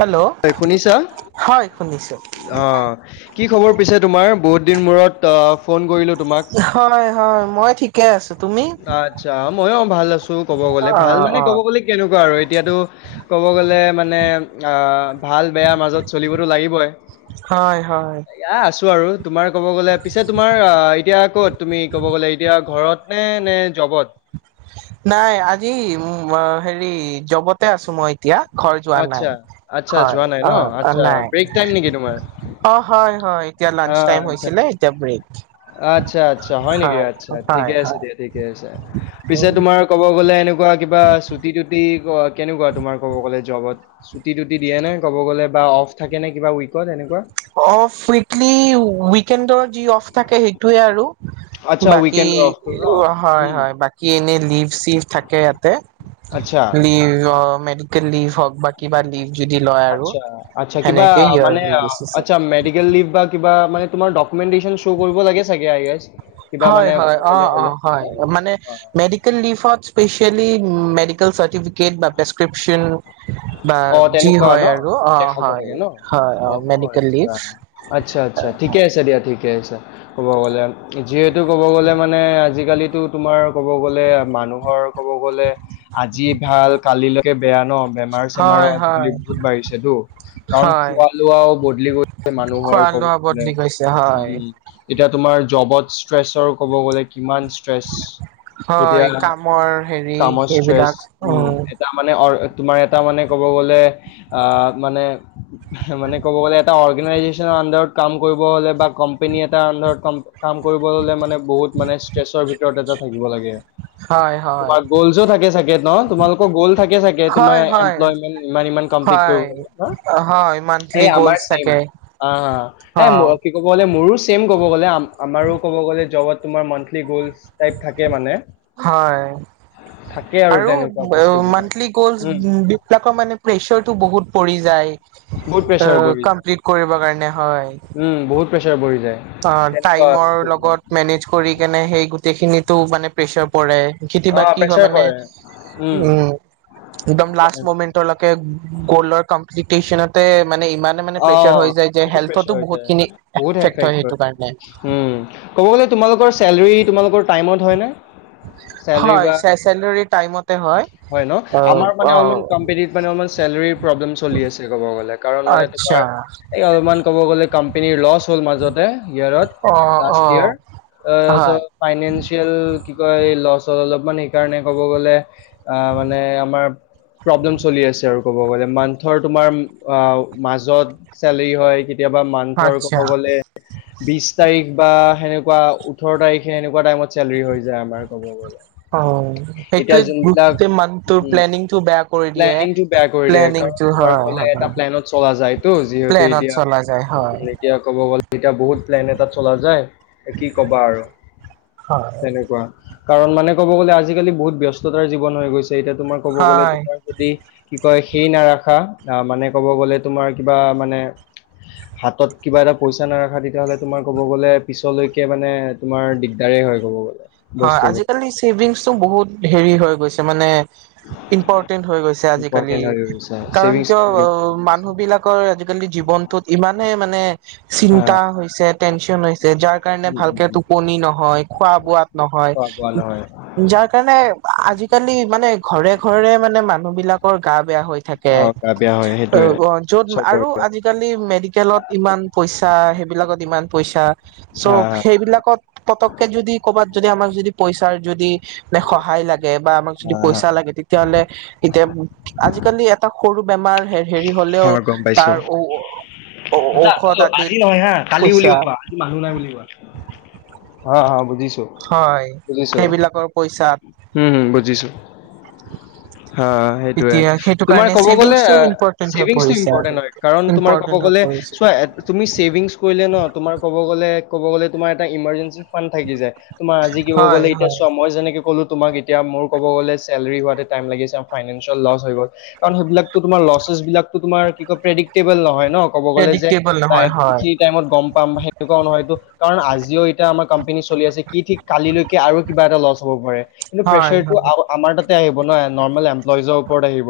Hello হয় শুনিছা হয় শুনিছো অ', কি খবৰ পিছে তোমাৰ বহুত দিন মূৰত ফোন কৰিলোঁ তোমাক হয়, হয় মই ঠিকে আছো ত আচ্ছা, মই অ', ভাল আছো ক'ব গ'লে ভাল অ' মানে ক'ব অ' গ'লে কেনেকুৱা আৰু এতিয়াতো ক'ব গ'লে মানে ভাল বেয়াাৰ মাজত চলিবতো লাগিবই হয়, হয় এয়া আছোঁ আৰু তোমাৰ ক'ব গ'লে পিছে তোমাৰ এতিয়া ক'ত তুমি ক'ব গ'লে এতিয়া ঘৰত নে জবত নাই আজি হেৰি জবতে আছো মই এতিয়া ঘৰ যোৱা আচ্ছা নাই আচ্ছা হয় যোৱা নাই ন অ', আচ্ছা নাই ব্ৰেক টাইম নেকি তোমাৰ অ', হয় হয় এতিয়া লাঞ্চ আহ টাইম আচ্ছা হৈছিলে এতিয়া ব্ৰেক আচ্ছা, আচ্ছা হয় নেকি আচ্ছা হয় ঠিকে আছে হয় দিয়া ঠিকে আছে পিছে তোমাৰ ক'ব গ'লে এনেকুৱা কিবা চুটি তটুটি কেনেকুৱা তোমাৰ ক'ব গ'লে জবত চুটি তুটি দিয়ে নে ক'ব গ'লে বা অফ থাকে নে কিবা উইকত এনেকুৱা অফ উইলি উইকেডৰ যি অফ থাকে সেইটোৱে আৰু আচ্ছা, বাকী উইকেণ্ডৰ অফটো ন? হয়, উম, হয় বাকী এনে লিভ চিভ থাকে ইয়াতে আচ্ছা, লিভ মেডিকেল লিভ হওক বা কিবা লিভ যদি লয় আৰু আচ্ছা, আচ্ছা, কিবা সেনেক মানে অ', আচা মেডিকেল লিভ বা কিবা মানে তোমাৰকমেটেশন শ' কৰিব লাগে চাগেছ হয়, হয়, অ', অ', হয় মানে অ। মেডিকেল লিভত স্পেচিয়েলি মেডিকেল চাৰ্টিফিকেট বা প্ৰেছক্ৰিপশ্যন বা অ যি তেনেকুৱা হয় ন আৰু অ', দেখাব হয়, লাগে ন হয়, অ', মেডিকেল লিভ ঠিক আছে দিয়া ঠিকে আছে, ক'ব গ'লে যিহেতু ক'ব গ'লে মানে আজিকালিতো তোমাৰ ক'ব গ'লে মানুহৰ ক'ব গ'লে আজি ভাল কালিলৈকে বেয়া ন বেয়া বেমাৰো হয় আজিকালি হয় বহুত বাঢ়িছেতো কাৰণ হয় খোৱা লোৱাও বদলি গৈছে মানুহৰ ক'ব গ'লে বুলি কৈছে, উ, এতিয়া তোমাৰ জবত ষ্ট্ৰেছৰ ক'ব গলে কিমান ষ্ট্ৰেছ হয় এতিয়া কামৰ হেৰি কামত ষ্ট্ৰেচ এইবিলাক উ উম এটা মানে অ', তোমাৰ এটা মানে গ মানে মানে কব গলে এটা অৰ্গেনাইজেনৰাৰত আন্দাৰত কাম কৰি কৰিব হ বা কম্পেনী এাৰ অন কাম কৰিব ললে মানে বহুত মানে ষ্ট্ৰেছৰ ভিতৰত এটা থাকিব লাগে হয় হয় তোমাৰ গ'লছো থাকে চাগে ন তোমালোকৰ গ'ল থাকে চাগে তোমাৰ হয় হয় লাগ হয় হয় মান্থলি এই আমাৰ গ'লছ থাকে অ', এ অ কি কব বলে মোৰো চছেম কব গ আমাৰো ক'ব গ'লে জবত তোমাৰ মানলি গ'ল প থাকে মানে হয় থাকে আৰু তেনেকুৱা বস্তুবিলাক মান্থলি গলছ উম বি বিলাকৰ মানে প্ৰেচাৰটো বহুত পৰি যায় বহুত প্ৰেছাৰ পৰি যায়। কমপ্লিট কৰিব কাৰণে হয় কা ব [unintelligible] অ', টাইমৰ লগত মেনেজ কৰি কেনে সেই গো গোটেইখিনিতো মানে প্ৰেছাৰ পৰে, কেতিয়াবা অ' কি হয়, প্ৰেছাৰ মানে পৰে। উম। একদম লাষ্ট তেনেক মমেণ্টৰ লকে গলৰ কম্প্লিতেচনতে অ বহুত প্ৰেছাৰ হৈ বহুতখিনি যায় বহুত হয় এফেক্ট সেইটো কাৰণে কব গলে তোমালোকৰ চেলাৰী তোমালোকৰ টাইমত হয় নে? হয় চে চেলৰী টাইমতে হয়। হয় ন? অ আমাৰ মানে অ অলমান কোম্পনীত মানে অলমান, চেলাৰীৰ প্ৰব্লেম চলি আছে কব গলে, কাৰণ মানে তোমাৰ আচ্ছা এই অলপমান কব গলে কোম্পানীৰ লচ হল ইয়েৰত অ অ লাষ্ট ইয়েৰ অ', চ হয় ফাইনেন্সিয়েল কি কয় লচৰ অলপ মানে এইকাৰণে ক'ব গ'লে আহ মানে আমাৰ প্ৰব্লেম চলি আছে আৰু কব গলে মান্থৰ তোমাৰ আ মাজ য'ত চলেৰি হয়, কেতিয়াবা মান্থৰ ক'ব আচ্ছা গ'লে, বিশ তাৰিখ বা সেনে ওঠৰ তাৰিখে এনেকুৱা টাইমত চেলৰি হৈ যায় আমাৰ ক'ব গ'লে। অ', সেইটো এতিয়া যোনবিলাক গ্ৰুপ মান তোৰ উম প্লেনিংটো বেয়া কৰি প্লেনিংটো বেয়া দিয়ে কৰি দিয়ে প্লেনিং। কাৰণ তোমাৰ ক'লে এটা প্লেনত চলা যায় তো যিহেতু প্লেনত এতিয়া। চলা যায় হয় উম, এতিয়া ক'ব গ'লে, এতিয়া বহুত প্লেন এটা চলা যায়, কি ক'বা আৰু? হয়। তেনেকুৱা, কাৰণ মানে ক'ব গ'লে, আজিকালি বহুত ব্যস্ততা জীৱন হৈ গৈছে। এতিয়া তোমাৰ কব গলে হয় তোমাৰ যদি কি কয় সেই নাৰাখা, আহ, মানে ক'ব গলে তোমাৰ কিবা মানে! হাতত কিবা এটা পইচা নাৰাখা তেতিয়াহলে তোমাৰ ক'ব গলে পিছলৈকে মানে তোমাৰ দিগদাৰে হয় ক'ব গলে। হয়, বস্তুবোৰ আজিকালি ছেভিংছটো বহুত হেৰি হৈ গৈছে মানে ইম্পৰটেন্ট হৈ গৈছে। চে আজিকালি, ইম্পৰ্টেণ্ট হৈ গৈছে কাৰণ ছেভিংছ কিয় বহুত অ ইম্পৰ্টেণ্ট হৈছে মানুহ বিলাকৰ আজিকালি জীৱনটোত ইমানে মানে হা চিন্তা হৈছে টেনচন হৈছে যাৰ কাৰণে উম, উম, ভালকে উম। টোপনি নহয় খোৱা বোৱা নহয়, খোৱা বোৱা নহয় যাৰ কাৰণে আজিকালি মানে ঘৰে ঘৰে মানে মানে মানুহ বিলাকৰ গা বেয়া হৈ থাকে অ গা বেয়া হয় সেইটোয়ে অঁ অঁ য'ত চবৰে আৰু আজিকালি মেডিকেলত ইমান পইচা সেইবিলাকত ইমান পইচা হা চ' সেইবিলাকত পতককে যদি কৰ'বাত যদি আমাক যদি পইচাৰ যদি মানে সহায় লাগে বা আমাক হা যদি হা পইচা লাগে তেতিয়াহলে এতিয়া, আজিকালি এটা সৰু বেমাৰ হ হেৰি হা হলেও গম পাইছো তাৰ উ দাদা অ, আজি নহয় হা কালি বুলি পইচা কবা, আজি মানুহ নাই বুলি কবা, অঁ, অঁ, বো হয় সেইবিলাকৰ পইচাত উম হম বুজিছো। অ', সেইটোয়ে। এতিয়া সেইটো তোমাৰ কাৰণে কব গলে ছেভিংছটো ইম্পৰ্টেন্ট হৈ ছেভিংছ পৰিছে আৰু ইম্পৰটেন্ট হয় কাৰণ তোমাৰ ক'ব ইম্পৰ্টেন্ট হৈ গলে পৰিছে চোৱা তুমি ছেভিংছ কৰিলে ন তোমাৰ ক'ব গ'লে ক'ব গলে তোমাৰ এটা ইমাৰজেঞ্চি ফানড থাকি যায়, তোমাৰ আজি ক'ব হয় গ'লে এতিয়া হয় চোৱা মই যেনেকে ক'লো তোমাক এতিয়া মোৰ ক'ব গ'লে চেলেৰি হোৱাত লিয়েল ল হৈ গল কাৰণ সেইবিলাকৰ লেছ বিলাকো তোমাৰ কি ক প্ৰেডিক্টেবল নহয়। ন ক'ব গ'লে যে প্ৰেডিক্টেবল নাই নহয় হয় এইখিনি টাইমত গম পাম বা সেনেকুৱাও নহয়টো কাৰণ আজিও এতিয়া আমাক আছে ক আৰু কিবা এটা ল হব প কি হয় প্ৰেচাৰ তো হয় আমাৰ তাতে আহিব। হ নৰ্মেল এমপ্লয়ইজৰ ওপৰত আহিব।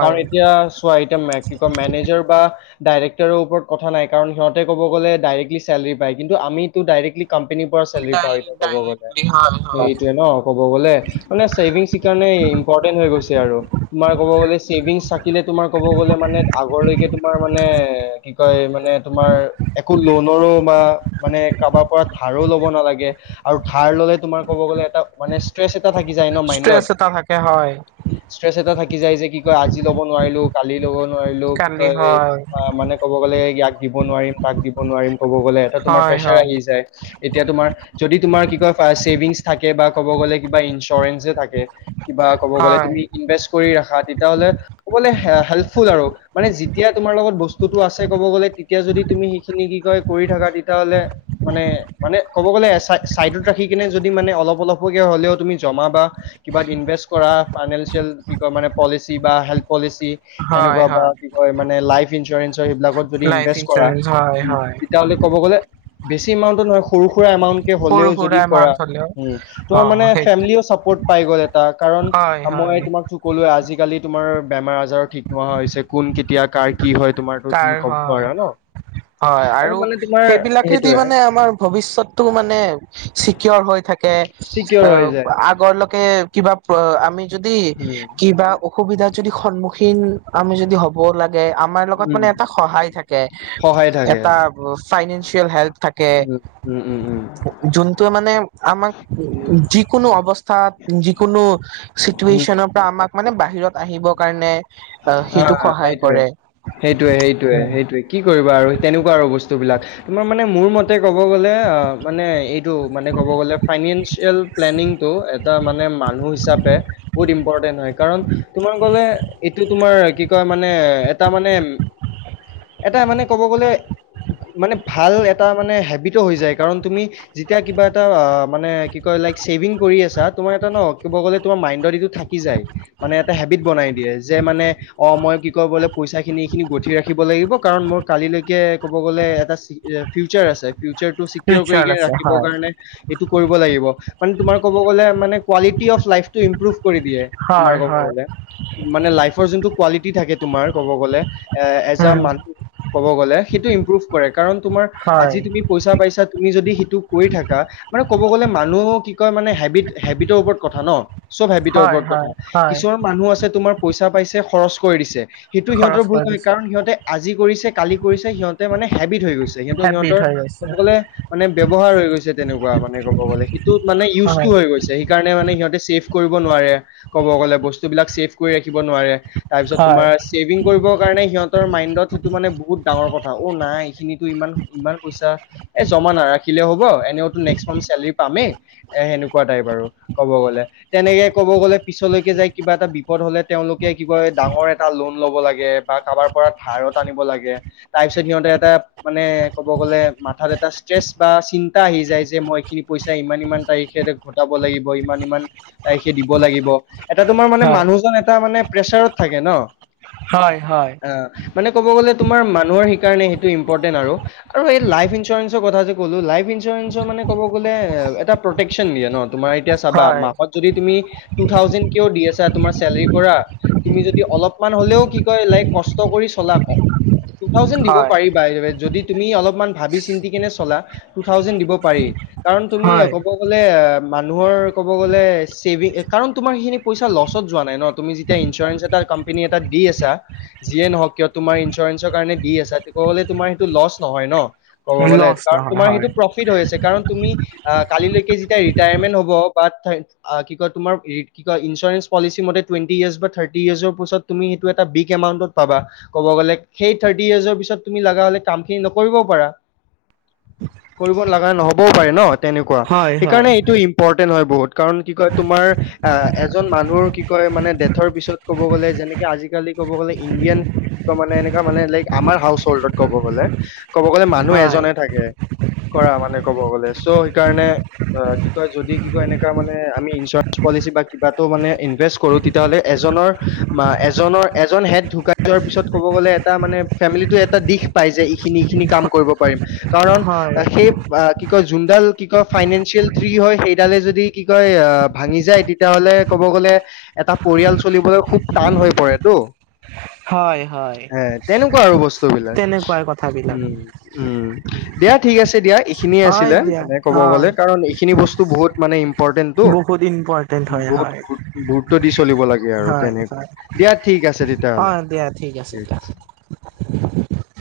কাৰণ এতিয়া চোৱা এতিয়া কি কয় মেনেজাৰ বা ডাইৰেক্টৰ ওপৰত কথাই কাৰণ ইহঁতে ক'ব গ'লে ডাইৰেক্লি চেলেৰি পায় কিন্তু আমিতো ডাইৰেক্টলি কোম্পনীৰ পৰা চেলৰি ডাই পাওঁ এয়া ক'ব গলে ডাইৰেক্টলি হয় হয় সেইটোৱে ন ক'ব গ'লে মানে চছেভিংছ কাৰণে আৰু তোমাৰ কব গলে, চেভিংচ থাকিলে তোমাৰ কব গলে মানে আগৰ লৈকে তোমাৰ মানে কি কয় মানে তোমাৰ একো লনৰো বা মানে কাৰোবাৰ পৰা ধাৰো ল'ব গে আৰু ধাৰ ললে কব গলে এটা মানে থাকি যাই ন মাইডত ষ্ট্ৰেছ এটা থাকে হয় ইষ্টেট এটা থাকি যায় যে আজি ল'ব নোৱাৰিলো কালি ল'ব নোৱাৰিলো কি কালি কয় হয় মানে ক'ব গ'লে দিব নোৱাৰিম তাক দিব নোৱাৰিম ক'ব গ'লে এটা তোমাৰ হয় প্ৰেচাৰ হয় আহি যায় এতিয়া তোমাৰ যদি তোমাৰ কিবা চছেভিংছ থাকে বা ক'ব গ'লে কিবা ইঞ্চুৰেঞ্চো থাকে। কিবা ক'ব গ'লে হয় তুমি ইনভেষ্ট কৰি ৰাখাত় তেতিয়াহ'লে ক'বলে হেল্পফুল আৰু মানে যেতিয়া তোমাৰ লগত বস্তুটো আছে ক'ব গ'লে তেতিয়া যদি তি সেইখিন কি ক কৰি থাকা তেতিয়ালে মানে মানে ক'ব গত ৰাখি কিনে যদি মানে অলপ অলপক হলেও তুমি জমা বা কিবা ইনভেষ্ট কৰা ফাইনেন্সিয়েল কি কয় মানে পলিচি বা হেল্থ পলিচি। হয় সেনেকুৱা বা হয় কি কয় মানে লাইফ তিনছৰ ইনচৰ সেইবিলাকত যদি লাইফ ইনভেষ্ট কৰা ইঞ্চুৰেঞ্চ হয় উম হয় তেতিয়াহলে কব গলে বেছি এমাউণ্টত নহয় সৰু সুৰা এমাউণ্টকে সৰু হলেও যদি সুৰা কৰা, এমাউন্ট হলেও উম অ তোমাৰ মানে সেই ফেমেলীও চাপৰ্ট পাই গ'ল এটা কাৰণ হয় হয় মই তোমাক ত কলোৱে আজি কালি তোমাৰ বেমাৰ আজাৰো ঠিক নোহোৱা হৈছে কোন কেতিয়া কাৰ কি হয় তোমাৰতো তাৰ তুমি ক'ব হয় নোৱাৰা ন। হয় আৰু মানে তোমাৰ সেইবিলাকেদি সেইটোয়ে মানে আমাৰ ভৱষ্যতটো মানে চিকিয়ৰ হৈ থাক কে চিকিয়ৰ অ হৈ যায় আগৰ লৈকে কিবা অ আমি যদি উম কিবা অসুবিধা যদি সন্মুখীন আমি যদি হ'ব লাগ গে আমাৰ লগত মানে উম এটা সহায় থাকে সহায় থাকে এটা ফাইনেঞ্চিয়েল হেল্প থাকে। উম উম উম উম যোনটোৱে মানে আমাক যিকোনো অৱস্থাত যিকোনো উম চিটুৱেশচনৰ পৰা আমাক মানে বাহিৰত আহিবৰ কাৰণে অঁ সেইটোক সহায় কৰে। টোৱে সেইটোৱে উম, সেইটোৱে, কি কৰিব আৰু তেনেকুৱা আৰু বস্তু বিলাক, তোমাৰ মানে মোৰ মতে ক'ব গলে মানে এইটো মানে ক'ব গলে ফাইনেনচিয়েল প্লেনিংটো এটা মানে মানুহ হিচাপে বহুত ইম্পৰ্টেন্ট হয়, কাৰণ তোমাৰ [unintelligible] এইটো তোমাৰ কি কয় মানে এটা মানে এটা মানে ক'ব গ'লে মানে ভাল এটা মানে হেবিতো হৈ যায় কাৰণ তুমি যেতিয়া কিবা এটা মানে কি কয় ছেভিং কৰি আছা তোমাৰ এটা ন, মাইণ্ডত থাকি যায়। মানে এটা হেবিত বনাই দিয়ে। যে মানে অ' মই কি ক' বোলে পইচা খিনি এইখিনি গঠি ৰাখিব লাগিব কাৰণ মোৰ কালিলৈকে ক'ব গ'লে। এ এটা [unintelligible] ফিউচাৰ আছে, ফিউচাৰটো চিকিউৰ কৰি ফিউচাৰ আছে ৰাখিবৰ হয় কাৰণে এইটো কৰিব লাগিব। মানে তোমাৰ কব গ'লে মানে কোৱালিটি অফ লাইফটো ইম্প্ৰুভ কৰি দিয়ে, তোমাৰ হয় কব হয় গলে। মানে, লাইফৰ যোনটো কোৱালিটি থাকে তোমাৰ ক'ব গলে। এ এজন উম মানুহ ক'ব গ'লে সেইটো ইম্প্ৰুভ কৰে কাৰণ তোমাৰ হয় আজি তুমি পইচা পাইছা। তুমি যদি টো কৰি থাকা মানে ক'ব গ'লে মানুহ কি কয় মানে হেবিট হেবিটৰ ওপৰত কথা ন। চব হেবিত হয় ওপৰত কথা, হয় হয় কিছুমান মানুহ আছে তোমাৰ পইচা পাইছে খৰচ কৰি দিছে। সেইটো সিহঁতৰ খৰচ ভুল কৰি নহয়, দিছে কাৰণ সিহঁতে আজি কৰিছে কালি কৰিছে সিহঁতে মানে হেবিট হৈ গৈছে। সেইটো হেবিট সিহঁতৰ হৈ গৈছে ক'ব গলে মানে ব্যৱহাৰ হৈ গৈছে, তেনেকুৱা মানে ক'ব গ'লে। মানে ইউজটো হয় হৈ গৈছে, সেইকাৰণে মানে সিহঁতে ছেফ কৰিব নোৱাৰে ক'ব গ'লে। বস্তু বিলাক ছেফ, কৰি ৰাখিব নোৱাৰে। তাৰপিছত হয় তোমাৰ ছেভিং কৰিব কাৰণে সিহঁতৰ মাইণ্ড ত সেইটো মানে বহুত ডাঙৰ কথা, অ' নাই এইখিনিতো ইমান ইমান পইচা এ জমা নাৰাখিলেও হ'ব। এনেওটো নেক্সট মান্থ চেলেৰী পামেই, এ সেনেকুৱা টাইপ আৰু কব গলে। তেনেকে কব গলে পিছলৈ কি যায়, কিবা এটা বিপদ হলে তেওঁলোকে কি কয় ডাঙৰ এটা লোন লব লাগে বা কাৰোবাৰ পৰা ধাৰত আনিব লাগে। তাৰপিছত সিহঁতে মানে এটা কব গলে মাথাত এটা ষ্ট্ৰেছ বা চিন্তা আহি যায় যে, মই কি কৰি এতিয়া ইমান ইমান তাৰিখে ঘটাব লাগিব, ইমান ইমান তাৰিখে দিব লাগিব। এটা তোমাৰ মানে হয় মানুহজন এটা মানে প্ৰেচাৰত থাকে ন। হয় হয় অ মানে ক'ব গ'লে তোমাৰ মানুহ সেই কাৰণে সেইটো ইম্পৰ্টেণ্ট আৰু এই লাইফ ইঞ্চুৰেঞ্চৰ কথা যে ক'লো লাইফ ইঞ্চুৰেঞ্চৰ মানে ক'ব গ'লে এটা প্ৰটেকচন দিয়ে ন তোমাৰ এতিয়া চাবা হয় মাহত যদি তুমি টু থাউজেণ্ড কিয় দি আছা তোমাৰ চেলাউৰি পৰা তুমি যদি অলপমান হলেও কি কয় লাইক কষ্ট কৰি চলা ক টু থাউজেণ্ড দিব হয় পাৰিবা এই যদি তুমি অলপমান ভাবি চিন্তি কেনে চলা টু থাউজেণ্ড দিব পাৰি কাৰণ তুমি হয় ক'ব গলে মানুহৰ ক'ব গলে চেভি কাৰণ তোমাৰ সেইখিনি পইচা লষ্ট লষ্টত ৱা নাই ন তুমি যেতিয়া ইঞ্চুৰেঞ্চ এটা কমী এটা দিছ যিয়ে নহওক কিয় তোমাৰ ইঞ্চুৰেঞ্চৰ কাৰণে দি আছা ক'লে তোমাৰ সেইটো লছ নহয় ন ক'ব গ'লে লছ কাৰণ নহয় তোমাৰ হয় সেইটো প্ৰফিট হৈ আছে কাৰণ তুমি কালিলৈকে যেতিয়া ৰিটায়াৰমেন্ট হ'ব বা কি কয় তোমাৰ কি কয় ইঞ্চৰেঞ্চ তুমি সেইটো এটা বিগ এমাউন্টত পাবা ক'ব গ'লে সেই তুমি লগা হ'লে কামখিনি নকৰিব পাৰা কৰিব লগা নহ'বও পাৰে ন তেনেকুৱা হয় হয় সেইকাৰণে এইটো ইম্পৰ্টেণ্ট হয় বহুত কাৰণ কি কয় তোমাৰ আহ এজন মানুহ কি কয় মানে ডেথৰ পিছত ক'ব গ'লে যেনেকে আজিকালি ক'ব গ'লে ইণ্ডিয়ান কি ক মানে এনেকা মানে লাইক আমাৰ হাউচ হল্ডত ক'ব গ'লে ক'ব গ'লে মানুহ হয় এজনে থাকে কৰা মানে কব গলে চ' সেইকাৰণে অ কি কয় যদি কি কয় এনেকুৱা মানে আমি ইঞ্চুৰেঞ্চ পলিচি বা কিবাো মানে ইনভেষ্ট কৰো তেতিয়াাহ'লে এজনৰ এজনৰ এজন হেড ঢুকাই যোৱাৰ পিছত কব গলে এটা মানে ফেমিলিটো এটা দিশ পায় যে এইখিনি এইখিনি কাম কৰিব পাৰিম কাৰণ হয় সেই কি কয় যোনডাল কি কয় ফাইনেন্সিয়েল থ্ৰী হয় সেইডালে যদি কি কয় ভাঙি যায় তেতিয়াহ'লে গলে এটা পৰিয়াল চলিবলৈ খুব টান হৈ পৰেতো হয় হয় হে তেনেকুৱা আৰু বস্তু বিলাক তেনেকুৱাই কথাবিলাক উম উম দিয়া ঠিক আছে দিয়া এইখিনিয়ে হয় আছিলে দিয়া মানে ক'ব গ'লে হয় কাৰণ এইখিনি বস্তু বহুত মানে ইম্পৰ্টেণ্টটো বহুত ইম্পৰ্টেণ্ট হয় বহুত হয় গুৰুত্ব দি চলিব লাগে আৰু হয় তেনেকৈ হয় দিয়া ঠিক আছে অ তেতিয়াহলে দিয়া ঠিক আছে দিয়া